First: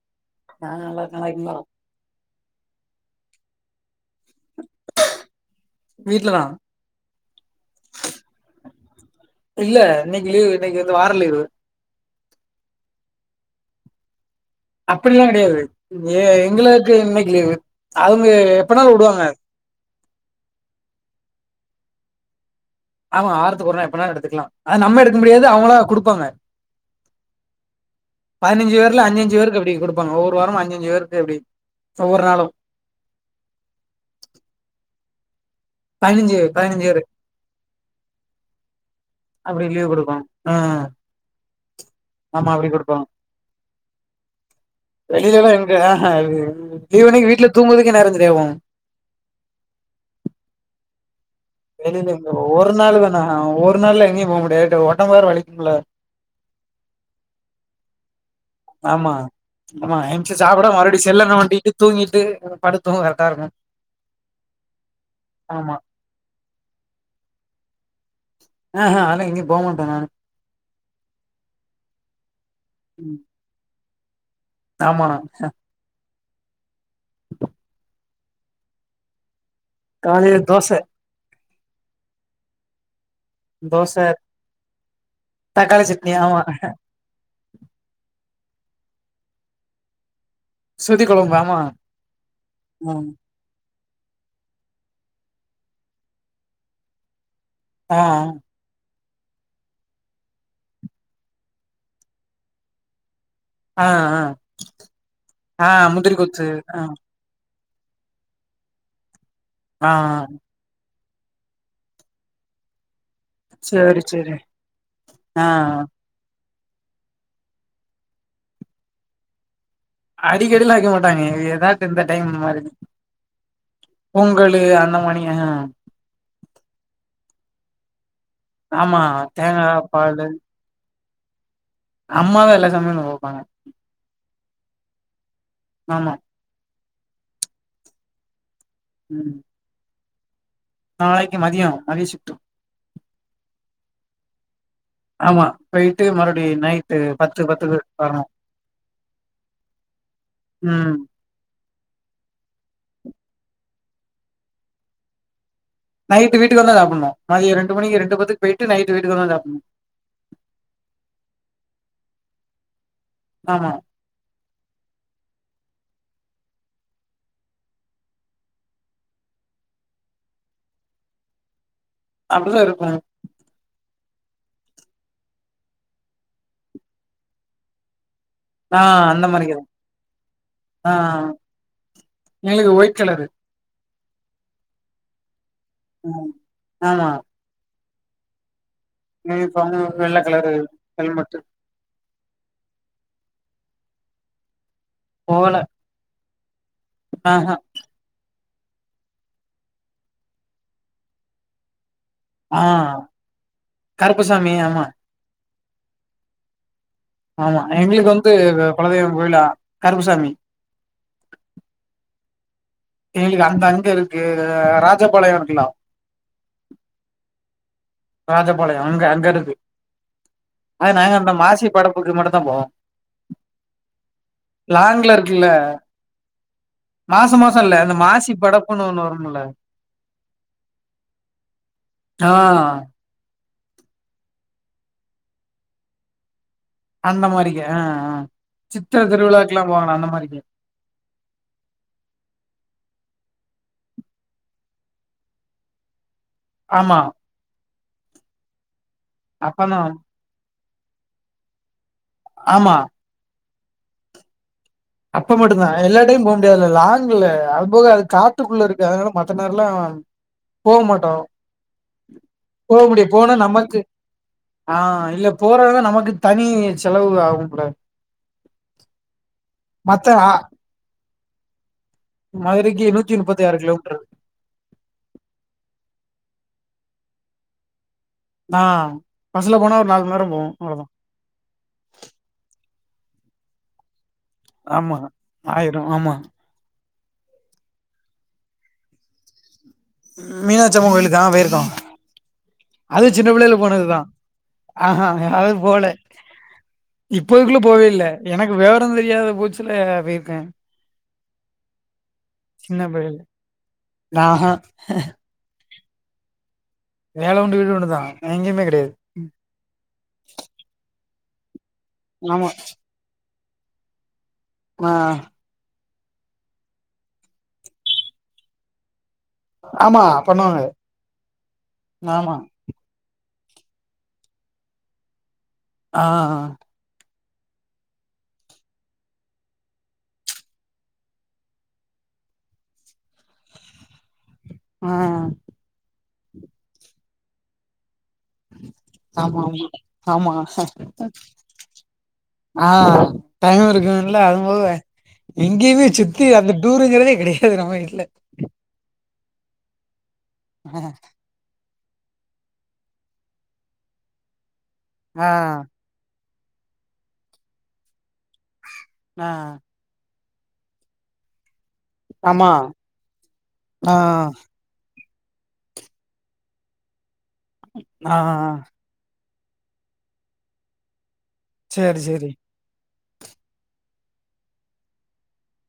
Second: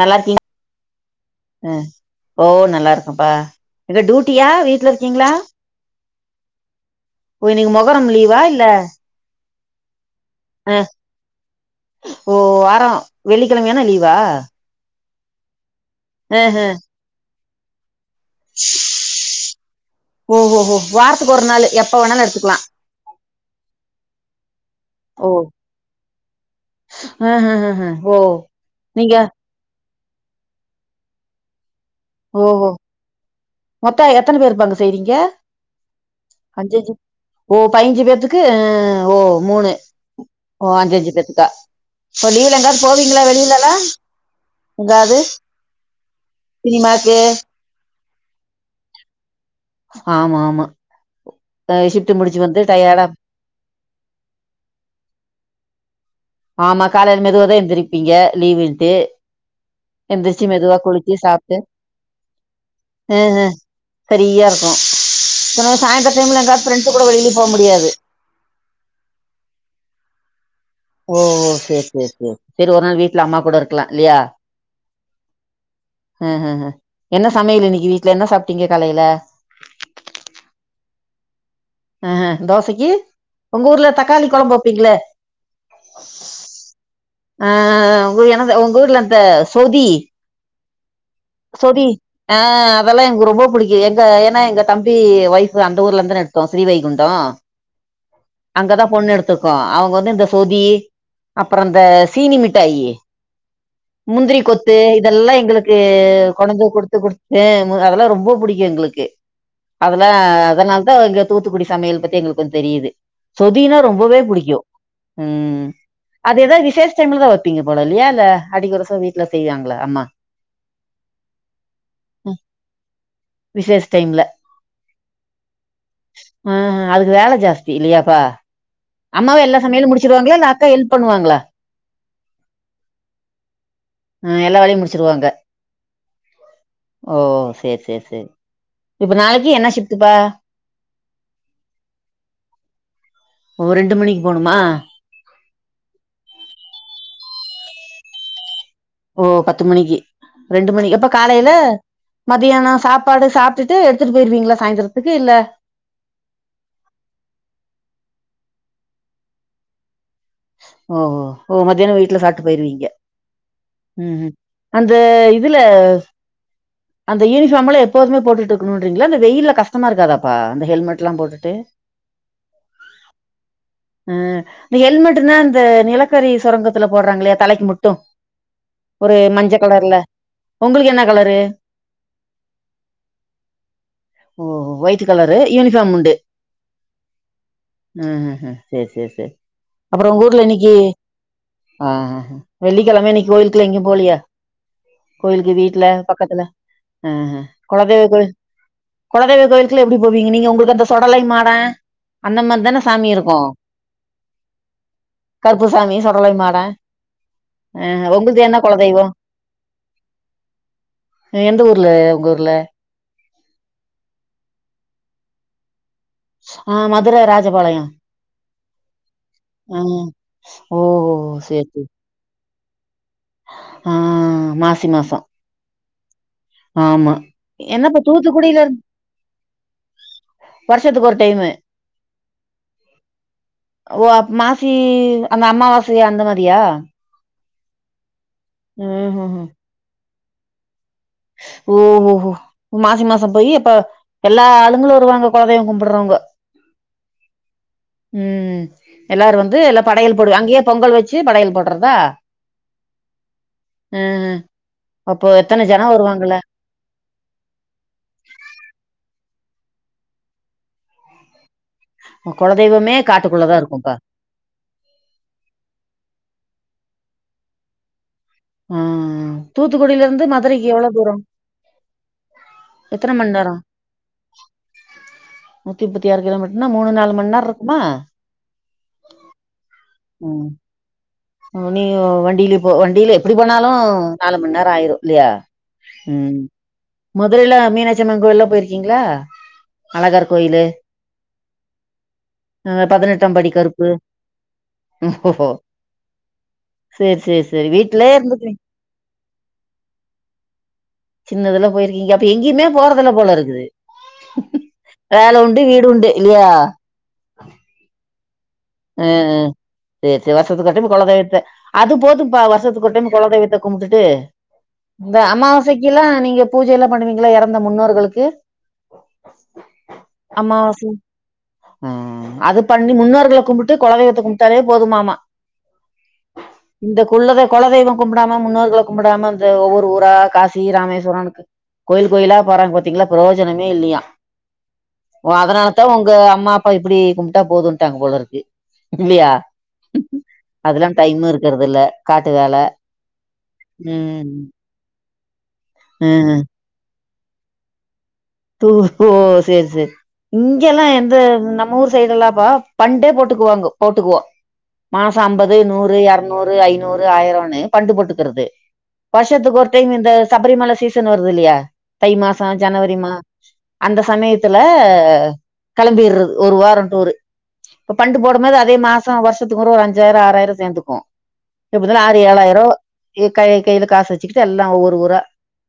நல்லா இருக்கிங் நா நல்லார்க்கே நல்லா இருக்கிங்களா அ ஓ நல்லா இருக்கேம்ப்பா எங்க டூட்டியா வீட்ல இருக்கிங்ளா வீட்ல தா ஓ இன்னைக்கு மொஹரம் லீவா இல்ல இல்ல இன்னைக்கு லீவ் அ இன்னைக்கு வந்து வார லீவு ஓ வாரோ வெள்ளிக்கெழமையானா லீவா அப்பிட்லா கெடையாது எ அஹ எங்களுக்கு இன்னைக்கு லீவு அவுங்க எப்பனாலு உடுவாங்க ஓ ஓ ஓ வார்த்தக்கு ஒரு நாளு எப்ப வேணாலு எடுத்துக்குலா ஆமா வாரத்துக்கொரு நாள் எப்ப வெனாலு எடுத்துக்குலா அ நம்ம எடுக்க ஓ முடியாது அவுங்களா குடுப்பாங்க அஹ அஹ ஓ பதினஞ்சு பேர்ல நீங்க அஞ்சஞ்சு பேருக்கு அப்டி குடுப்பாங்க ஒவ்வொரு வார அஞ்சஞ்சு பேருக்கு அப்டி ஒவ்வொரு நாளு ஓஹோ மொத்தோ எத்தன பேர்ப்பா அங்க செய்றீங்க பதினஞ்சு பேர் பதினஞ்சு அஞ்சஞ்சு பேரு ஓ பயிஞ்சு பேத்துக்கு ஓ அப்டி மூணு லீவு குடுப்பாங்க ஆ ஓ அஞ்சு அஞ்சு பேத்துக்கா இப்ப ஆமா லீவுல எங்காது போவீங்களா வெளிலலா வெளியிலல்லா எங்க சினிமாக்கு ஈவ்னிங் வீட்ல தூங்குதுக்குகே நேரோ செரியா போவோ ஆமா ஆமா அ ஷிஃப்ட்டு முடிச்சு வந்து டையர்டா ஆ ஒரு நாள்ல எங்கேயு போ முடியாது ஒடம்புலா வலிக்கும்ல ஆமா காலைல மெதுவாதா எந்திருப்பீங்க லீவுன்ட்டு ஆமா ஆமா ஏன்ச்சு எந்திரிச்சு சாப்பட மெதுவா மறுபடியு குளிச்சு செல்ல சாப்ட்டு நோன்டிட்டு தூங்கிட்டு படுத்தூங்க அ கரெக்டா அ இருக்கோ சரியா இருக்கோ சில ஆமா நேர சாயந்தர டைம்ல எங்காது ஃப்ரெண்ட்ஸ் கூட வெளியில போ முடியாது ஆஹா அதுலா எங்கயு போமாட்ட நானு ஓ ஓ சேர் சேர் சேர் சரி ஒரு நாள் ம். வீட்ல அம்மா கூட இருக்குலா இல்லையா ஆமா அ அ அ என்ன சமையல் இன்னிக்கு வீட்ல என்ன சாப்ட்டீங்க காலையில காலையில தோச அ தோசைக்கு உங்க ஊர்ல தோச தக்காளி கொழம்பு வப்பீங்களே தக்காளி சட்னி ஆமா அ அ உ எனது உங்க ஊர்ல அந்த சொதி சொதி கொழம்பா சொதி ஆ அதெல்லா எனக்கு ரொம்போ புடிக்கு எங்க எனா எங்க தம்பி ஒய்ஃபு அந்த ஊர்ல இந்தன எடுத்தோ ஸ்ரீ வைகுண்டோ அ அங்கதா பொண்ணு எடுத்துர்க்கோ அவுங்க வந்து இந்த சொதி அப்பறோ அந்த சீனி மிட்டாயி ஆ ஆ முந்திரிக் கொத்து இதெல்லா ஆ எங்குளுக்கு முந்திரி கொத்து கொனந்து ஆ குடுத்து குடுத் அ மு அதெலா ரொம்போ புடிக்கு எங்ளுக்கு ஆ அதலா அதனால்தா இங்கப் தூத்துக்குடி சமையல் பத்தி எங்களுக்கு வந் தெரியிது சொதினா சேரி ரொம்பவே சேரி புடிக்கும் ஆ ம் அது எதா விசேஷ டைம்லதா வப்பீங்க போல இல்லியா இல்ல அடிக்கொரசோ வீட்ல செய்வாங்ளா அம்மா அடிக்கடிலா வெக்க மாட்டாங்க எதாவ் இந்த டைம் மாரி விசேஷ் டைம் பொங்கலு அந்த மானியேங்க ம் அதுக்கு வேல ஜாஸ்தி இல்லியாப்பா ஆமா அம்மாவே எல்லா தேங்கா சமையலு முடிச்சிருவாங்ளா இல்ல அக்கா ஹெல்ப் பண்ணுவாங்ளா அம்மாவே எல்லா சமையலு பாப்பாங்க அ எல்லா வேலையும் முடிச்சுருவாங்க ஆமா ஓ சேர் சேர் சேர் இப்ப நாளைக்கி என்ன ஷிப்ட்டுப்பா நாளைக்கும் ஒ ரெண்டு மணிக்கு போணுமா ஆமா போயிட்டு மறுப்டி நைட்டு பத்து பத்துக்கு வரணு ஓ பத்து மணிக்கு ரெண்டு மணிக்கு ம் எப்பக் காலைல மதியானோ சாப்பாடு சாப்ட்டுட்டு எடுத்துட்டு போயிருவீங்ளா சாய்ந்திரத்துக்கு இல்ல நைட்டு வீட்டுக்கு வந்தா சாப்புன்னு மதிய ரெண்டு மணிக்கு ரெண்டு பத்துக்கு போயிட்டு நைட்டு வீட்டுக்கு வந்தா சாப்புன்னு ஓ ஓ மதியானோ வீட்ல சாப்ட்டு போயிருவீங்க ஆமா ம் அந்த இதுல அந்த யூனிஃபார்ம்லா எப்போதுமே போட்டுட்டு இக்குன்றீங்களா இந்த வெயில்ல கஷ்டமா இருக்காதாப்பா அந்த ஹெல்மெட்லாம் போட்டுட்டு அப்டிதா இருக்குனு அ இந்த ஹெல்மெட்டுனா இந்த நிலக்கரி சொரங்கத்துல போர்றாங்ளே தலைக்கு மட்டு ஆ ஒரு அந்த மஞ்ச மாரிக்குதா கலர்ல உங்குளுக்கு என்னா கலரு எங்ளுக்கு ஓய்ட் கலரு ஓ ஒயிட்டு கலரு யூனிஃபார்ம் உண்டு ம் ஆமா ம் ம் ம் சேரி சேரிச் யூனிஃபார்மு வெள்ள கலரு ஹெல்மெட்டு ஆ வெள்ளிக்கெழம இன்னிக்கி கோயிலுக்லா எங்கியும் போலியா கோயிலுக்கு போகல வீட்ல பக்கத்துல அ ஆஹா கொலதெய்வ கோயில் கொலதெய்வக் கோயிலுக்லா எப்டி போவீங்க நீங்க உங்குளுக்கு அந்த சொடலை மாடே அந்த ஆ மாரிதான சாமி இருக்கு கருப்புசாமி ஆமா கருப்பசாமி சொடலை மாடே ஆமா ஆ எங்குளுக்கு வந்து உங்கள்து என்ன குலதெய்வோ கொலதெய்வங் கோயிலா கருப்பசாமி அ எந்த ஊர்ல உங்கூர்ல எங்குளுக்கு அந்த அங்க இருக்கு ராஜபாளையோ இருக்குல்லா ஆ மதுர ராஜபாளையோ ராஜபாளையோ அங்க அங்க இருக்கு ஓ ஆயா நாங்க அந்த சேரி மாசி சேரி படப்புக்கு மட்டுந்தா போவோ ஆ மாசி லாங்ல மாசோ இருக்குல்ல ஆமா மாசோ மாசோ இல்ல இந்த என்னப்ப மாசிப் தூத்துக்குடியில இருந்து படப்புணு ஒன்னு வரும்மில்ல வருஷத்துக்கு ஒரு டைமு ஆ ஓ அம்மாசி அந்த அம்மாவாசி அந்த மாரியா அந்த மாரிக அ அ சித்திர ம் ம் திருவிழாக்குலா போவாங்கல அந்த மாரிக ஓ ஒ ஒ மாசி மாசோ போயி அப்ப எல்லா ஆளுங்களு வருவாங்க குலதெய்வம் கும்பிட்றவங்க ஆமா ம் எல்லாரு வந்து அப்பதா எல்லா படையல் போடுவ அங்கேயே பொங்கல் வச்சு படையல் போட்றதா ஆமா ம் ம் அப்போ எத்தன ஜனோ வருவாங்கள லாங்குல அதுபோக அது காட்டுக்குள்ள இருக்கு அதனால மத்த நேரலா போவ் மாட்டோ போவ் குலதெய்வமே முடியாத் போனா காட்டுக்குள்ளதா நம்மக்கு இருக்கும்ப்பா ஆ இல்ல போறதுனா நமக்கு தனி செலவு ஆகும் பொல ம் ம் மத்த தூத்துக்குடிலருந்து ஆ மதுரைக்கு எவ்ளோ தூரம் மதுரைக்கு எத்தன நூத்தி மணி முப்பத்தி நேரோ ஆறு கிலோமீட்டர் நூத்திமுப்பத்தாறு கிலோ மீட்டர்னா மூணு நாலு மணி நேரோ இருக்குமா ஆ பஸ்சுல போனா ஒரு நாலு மணி நேரோ போவோம் அவ்ளோ தா நீங்க வ வண்டிலே போ வண்டிலே எப்டி போனாலு நாலு மணி நேரோ ஆயிரோ ஆமா இல்லியா ஆயிரு ஆமா ம் மதுரைல மீனாட்சி அம்மன் கோயில்லா போய்ர்க்கீங்ளா மீனாட்சி அம்மன் கோயிலுக்கா ஆ போய்ருக்கோ அதுவு சின்ன பதினெட்டாம் படி பிள்ளையில கருப்பு போனதுதா அ அ ஓஹோ! யாருமே போல சரி, சரி, இப்போய்க்குள்ள சரி. போவே இல்ல வீட்லயே எனக்கு இருந்துக்குறீங்க. வெவரோ தெரியாத பூச்சுல போய்ர்க்க சின்னதுல போய்ருக்கீங்க இப்ப எங்கேயுமே சின்ன போறதுல பயலுல. போல இருக்குது நான் ஆஹா வேல உண்டு வீடு உண்டு இல்லியா வேல உண்டு வீடு உண்டு தா எங்கேயுமே கெடயாது ம் ம் செர் செ வருஷத்துக்கு ஒரு டைம் கொலதெய்வத்த அது போதும்பா ஆமா. வருஷத்துக்கு ஒரு டைம் கொலதெய்வத்த கும்டுட்டு ஆ இந்த அமாவாசைகெல்லா நீங்க பூஜல்லா பண்ணுவீங்களா எறந்த முன்னோர்களுக்கு ஆமா பண்ணுவாங்க. அமாவாசி ம் ஆமா. அது பண்ணி முன்னோர்கள கும்புட்டு கொலதெய்வத்த கும்ட்டாலே போதுமாமா ஆ அ இந்த குள்ளத கொலதெய்வோ கும்டாம முன்னோர்கள கும்முடாம இந்த ஒவ்வொரு ஊரா காசி ராமேஸ்வரோன் கோயில் கோயிலா போறாங் பாத்தீங்ளா ப்ரோஜனமே இல்லியா ஆ ஆமா, ஓ அதனாலதா உங்க அம்மா அப்பா இப்டி கும்ட்டா போதும்ட்டாங்க போலருக்கு இல்லியா ஆமா. ஆமா. அதெல்லா டைம்மு இருக்கறது இல்ல காட்டு வேல டைம்மு இருக்குர்த்ல ம் அது போக எங்கேயுமே சுத்தி ம் அந்த டூருங்கறதே கெடயாது நம்ம வீட்ல டூர் ஓ சேர் சேரி இங்கெல்லா எந்த நம் மூர் சைடுலாம்ப்பா பண்டே போட்டுக்குவாங்க போட்டுக்குவோ மாசோ ஆ அம்பது நூற் று எர்நூறு ஐநூறு ஆயிரனு பண்டு போட்டுக்கிறது ஆ வருஷத்துக்கு ஒருத் டைம் இந்த சபரிமலை சீசன் வருது இல்லியா தை மாசோ ஆமா. ஜனவரி மா ஆ அந்த சமையத்துல ல கெளம்பிர்றது ஒரு வாரோ டூரு இப்ப ஆ பண்டு போடும் மோது அதே மாஸ் சோ வருஷத்துக்கு ஒரு அஞ்சாயிரோ ஆறாயிரோ சேந்துக்குவோ சரி, எப்பதாலு ஆறு சரி. ஏலாயிரோ இ கை கைல காசு வச்சுக்கிட்டு எல்லா ஒவ்வொரு ஊரா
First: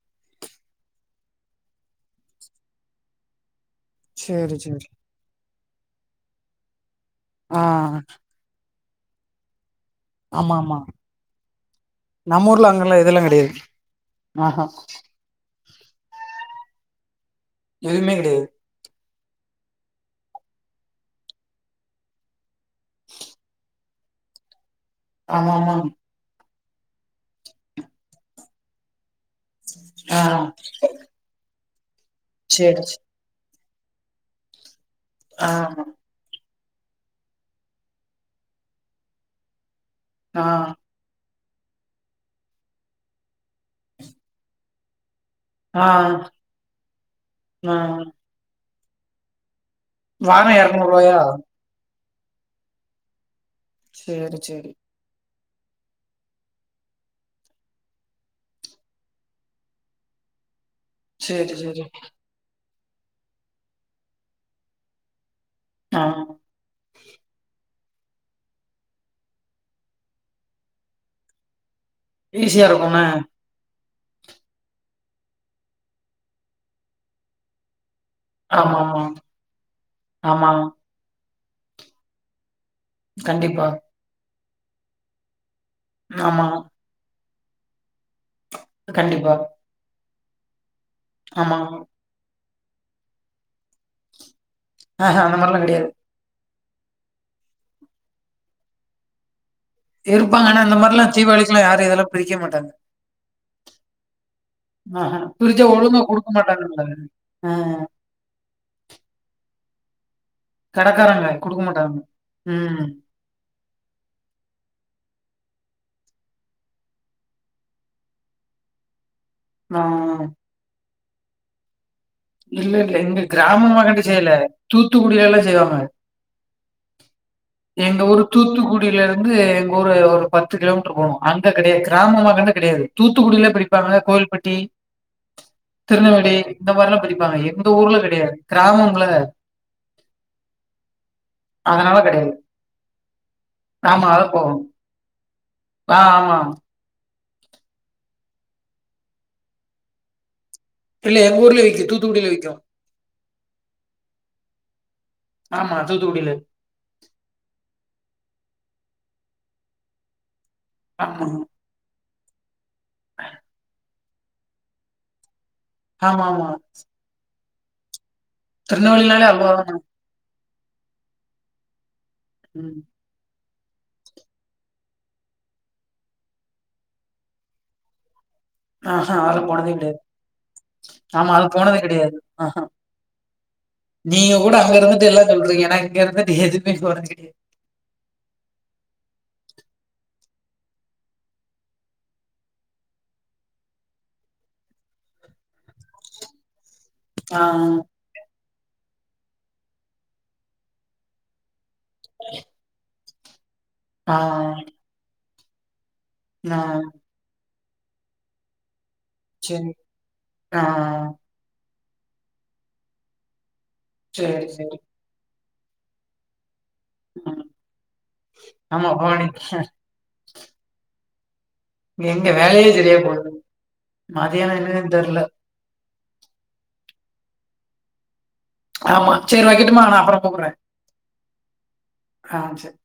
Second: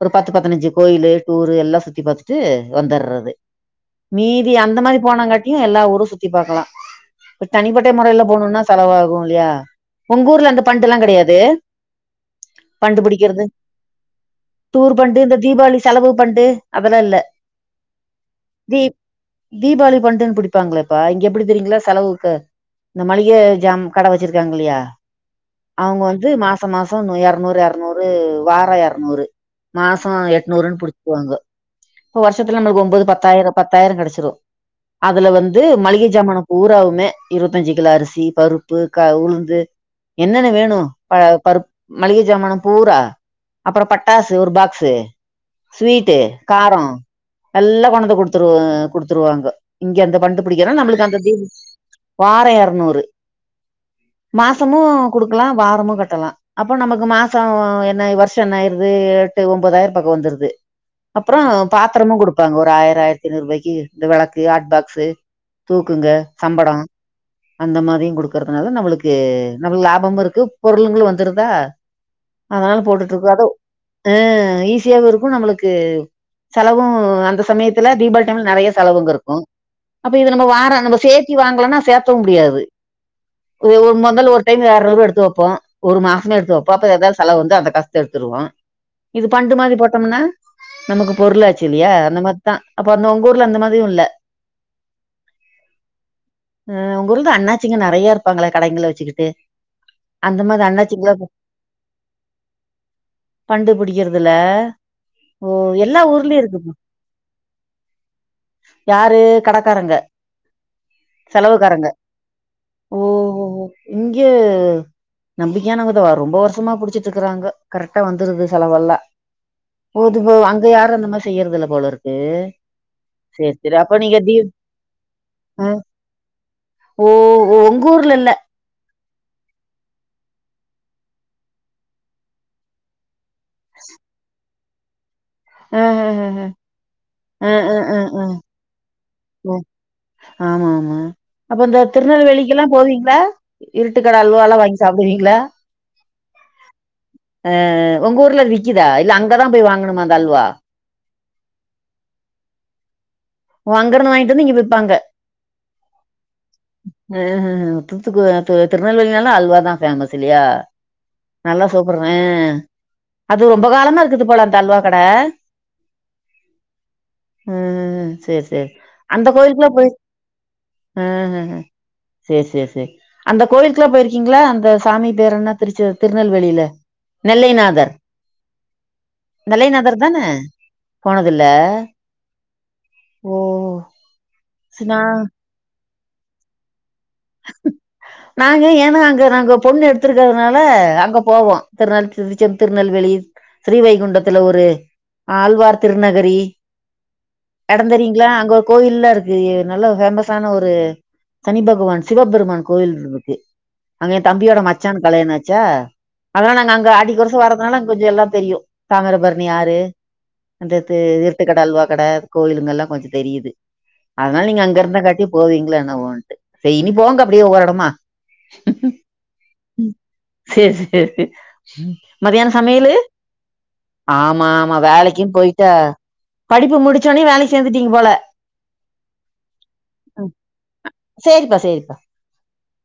ஒரு பத்து பத்துனஞ்சு கோயிலு டூரு எல்லா சுத்தி பாத்துட் ட்டு வந்தறது மீதி சரி, அந்த சரி. மாரி போனாங்காட்டியு எல்லா ஊரும் சுத்தி பாக்கலா இப் ஆ தனிப்பட்ட மொறைல போணுனா செலவாகும் இல்யா உங்கூர்ல அந்த ஆமாமா. பண்டுல்லா கெடயாது நம்ம ஊர்ல பண்டு அங்கெல்லாம் இதெல்லாம் பிடிக்கிறது கிடையாது. ஆஹா. டூர் பண்டு இந்த தீபாளி செலவு பண்டு அதெல்லா இல்ல எதுமே கெடையாது தீப் தீபாளி ஃபண்டுன்னு பிடிப்பாங்களேப்பா இங்க எப்டி தெரியிங்களா செலவுக்கு இந்த மளிக ஜாம் கட வச்சிருக்காங்க இல்லையா ஆமா ஆமா அவங்க வந் து மாசோ மாசோ இரநூறு இரநூறு வாரோ இரநூறு மாசோ ஆ எட்நூறுன்னு புடிச்சுக்குவாங்க இப்ப வருஷத்துல நம்மளுக்கு சேரி சே ஒன்பது பத்தாயிரம் பத்தாயிரங் கெடச்சிரு அதுல வந்து ஆமா மளிகை ஜாமானோ பூராவுமே இருபத்தஞ்சு கிலோ அரிசி பருப்பு கா உளுந்து ஆ என்னென்ன வேணு ப பருப் மளிகை ஜாமனம் பூரா அப்புறோ பட்டாசு ஒரு பாக்ஸு ஆ ஸ்வீட்டு காரோ ஆ எல்லா கொணந்து குடுத்துரு குடுத்துருவாங்க இங்க அந்த வாரோ ஃபண்டுபிடிக்கிறோ நம்மளுக்கு எரநூறுவாயா அந்த தீ வாரோ இரநூறு சேரி சேரி மாசமு குடுக்கலா வாரமு கட்டலா அப்போ நமக்கு மாசோ என்னாய் வர்ஷோ என்ன ஆயிருது எட்டு ஒன்பதாயிரோ பக்கோ வந்துருது அப்பறோ சேரி சேரி பாத்திரமு கொடுப்பாங்க ஒரு ஆயிரோ ஆயிரத்தி ஐநூறுரூபாய்க்கு இந்த வெளக்கு ஹாட் பாக்ஸு ஆ தூக்குங்க சம்படோ அந்த மாரி குடுக்குறதுனாலா நம்மளுக்கு நம்மளுக்கு லாபமு இருக்கு பொருளுங்களு வந்துருதா ஈஸியா அதனால இருக்கும்ல போட்டுட்டு இருக்கோ அதோ ஆ ஈஸியாவு இருக்கு நம்மளுக்கு செலவு அந்த சமயத்துல தீபாவளி டைம்ல நெறைய ஆமா ஆமா செலவுங்க இருக்கு அப்ப இது நம்ம ஆமா வாரோ நம்ம சேத் தி வாங்கலனா சேத்தவு முடியாது கண்டிப்பா ஒரு மொதல் ஒரு டைம் இரனூரூபா எடுத்து வைப்போ ஒரு மாசோ ஆமா எடுத்து வப்போ அப்ப ஏதாவது செலவு வந்து அந்த காசத்தா எடுத்துருவோ இது கண்டிப்பா ஃபண்டு மாரி போட்டம்னா நமக்கு ஆமா பொருளாச்சு இல்லையா அந்த மாரிதா அப்ப அந்த உங்க ஊர்ல அந்த மாரியு இல்ல ஆ அந்த மாரில்லா கெடையாது அ உங்க ஊர்ல தா அண்ணாச்சிங்களா நெறைய இருப்பாங்களே கடைங்கள வச்சுக்கிட்டு இருப்பாங்க ஆனா மாதிரி அந்த மாதிரிலா அண்ணாச்சிங்களா தீபாவளிக்ககெல்லா யாரு இதல்லா பிடிக்க மாட்டாங்க ஃபண்டு பிடிக்கறதுல ஆ பிடிச்சா ஒழுங்கா கொடுக்க மாட்டாங்க ஆ யாரு கடக்காரங்க கடக்காராங்க குடுக்க செலவுக்காரங்க மாட்டாங்க ம் ஓ ஓ ஓ இங்க நம்பிக்கையானவங்கதா வரு ரொம்ப வருஷமா புடிச்சட்டு இருக்கறாங்க கரெக்டா வந்துருது செலவெல்லா ஆ போதுபோ அங்க யாரு அந்தமாரி செய்யறதுல போல இருக் இல்ல இல்ல எங்க கிராமமா கண்டு நீங்க செய்யல தி தூத்துக்குடியில எல்லா ஆ செய்வாங்க ஓ ஓ உங்க எங்க ஊர்ல ஊரு இல்ல தூத்துக்குட் விருந்து எங்க ஊரு ஒரு பத்து கிலோமீட்டர் போகணு அங்க கெடையாது கிராமமா கண்டு கெடையாது தூத்துக்குடியில படிப்பாங்க கோவில்பட்டி ஆ ஆ ஆ திருநெல்வேலி இந்த மாரிலா படிப்பாங்க எங்க ஊர்ல கெடையாது கிராமமல்ல ஒ ஆமா ஆமா அப்ப இந்த அதனால கெடையாது. திருநெல்வேலிக்கெல்லா போவீங்களா ஆமா இருட்டுக்கட அத அல்வாலா போகணும். வாங்கி சாப்டுவீங்களா ஆ ஆ அ அ உங்க ஊர்ல விக்குதா இல்ல அங்கதா போய் வாங்கணுமா அந்த அல்வா இல்ல எங்கூர்லயே விக்கு தூத்துக்குடிலயு விக்கு ஓ அங்கருந்து வாங்கிட்டு வந்து இங்க விப்பாங்க ஆமா தூத்துக்குடியில அ தூத்துக்கு திருநெல்வேலினாலே அல்வா தா ஃபேமஸ் இல்லையா ஆமா நல்லா சாப்பறே அது ரொம்ப காலமா இருக்குது போல அந்த அல்வா கடை ஆமா ஆமா ம் ம் சேர் சேர் திருநெல்வேலினாலே அந்த அல்வா கோயிலுக்குலாம் தான. போய் ஆ ஹ ஹ சேர் சேர் ம். சேர் அந்த கோயிலுக்குலாம் போயிருக்கீங்களா அந்த சாமி பேரென்ன திருச்சு திருநெல்வேலில நெல்லைநாதர் ஆஹா அதுல போனதே கெடையாது. நெல்லைநாதர் தான ஆமா போனதில்ல அது போனது கெடையாது. ஆஹா. ஓ நீங்க கூட அங்க சி நா இருந்துட்டு எல்லாம் பண்றீங்க நான் இங்க இருந்துட்டு எதுமே போறது கெடையாது நாங்க ஏன்னா அங்க நாங்க பொண்ணு எடுத்திருக்கறதுனால அங்க போவோம் திருநெல் திருச்சம் திருநெல்வேலி ஸ்ரீவைகுண்டத்துல ஒரு ஆழ்வார் திருநகரி ஆ. நடந்து வருவீங்களா அங்க கோயில்லாம் இருக்கு நல்ல ஃபேமஸ்ஸான ஒரு சனி பகவான் சிவபெருமான் கோயில் இரு இருக்கு அங்க ஆ. என் தம்பியோட மச்சானுக்கு கல்யாணம் ஆச்சா அதெல்லாம் ஆ. நாங்க அங்க அடிக்கொருக்க வரதுனால அங்க கொஞ்சம் எல்லாம் தெரியும் தாமிரபர ணி சரி. ஆறு அந்த தே ஆ. இது இருட்டுக்கடை அல்வா கடை கோயிலுங்கல்லாம் கொஞ்சம் தெரிது சரி, அதனால நீங்க சரி. அங்க இருந்தக்காட்டி போவீங்களோ என்னவோன்ட்டு இனி போங்க ம். அப்டியே ஒவ்வொரு எடமா ஆமா ம் பவானி சேர் சேர் எங்க மதியானம் வேலையே சமையலு சரியா போகுது. ஆமா மதியானம் ஆமா என்னன்னு தெர்ல. வேலைக்கும் போய் படிப்பு முடிச்சோனயே வேலைக்கு சேந்துட்டீங்க போல ஆமா சேரி வைக்கட்டுமா நான் அப்பறம் ம் கூப்புட்றேன் சேரிப்பா சேரிப்பா ஆ சேர்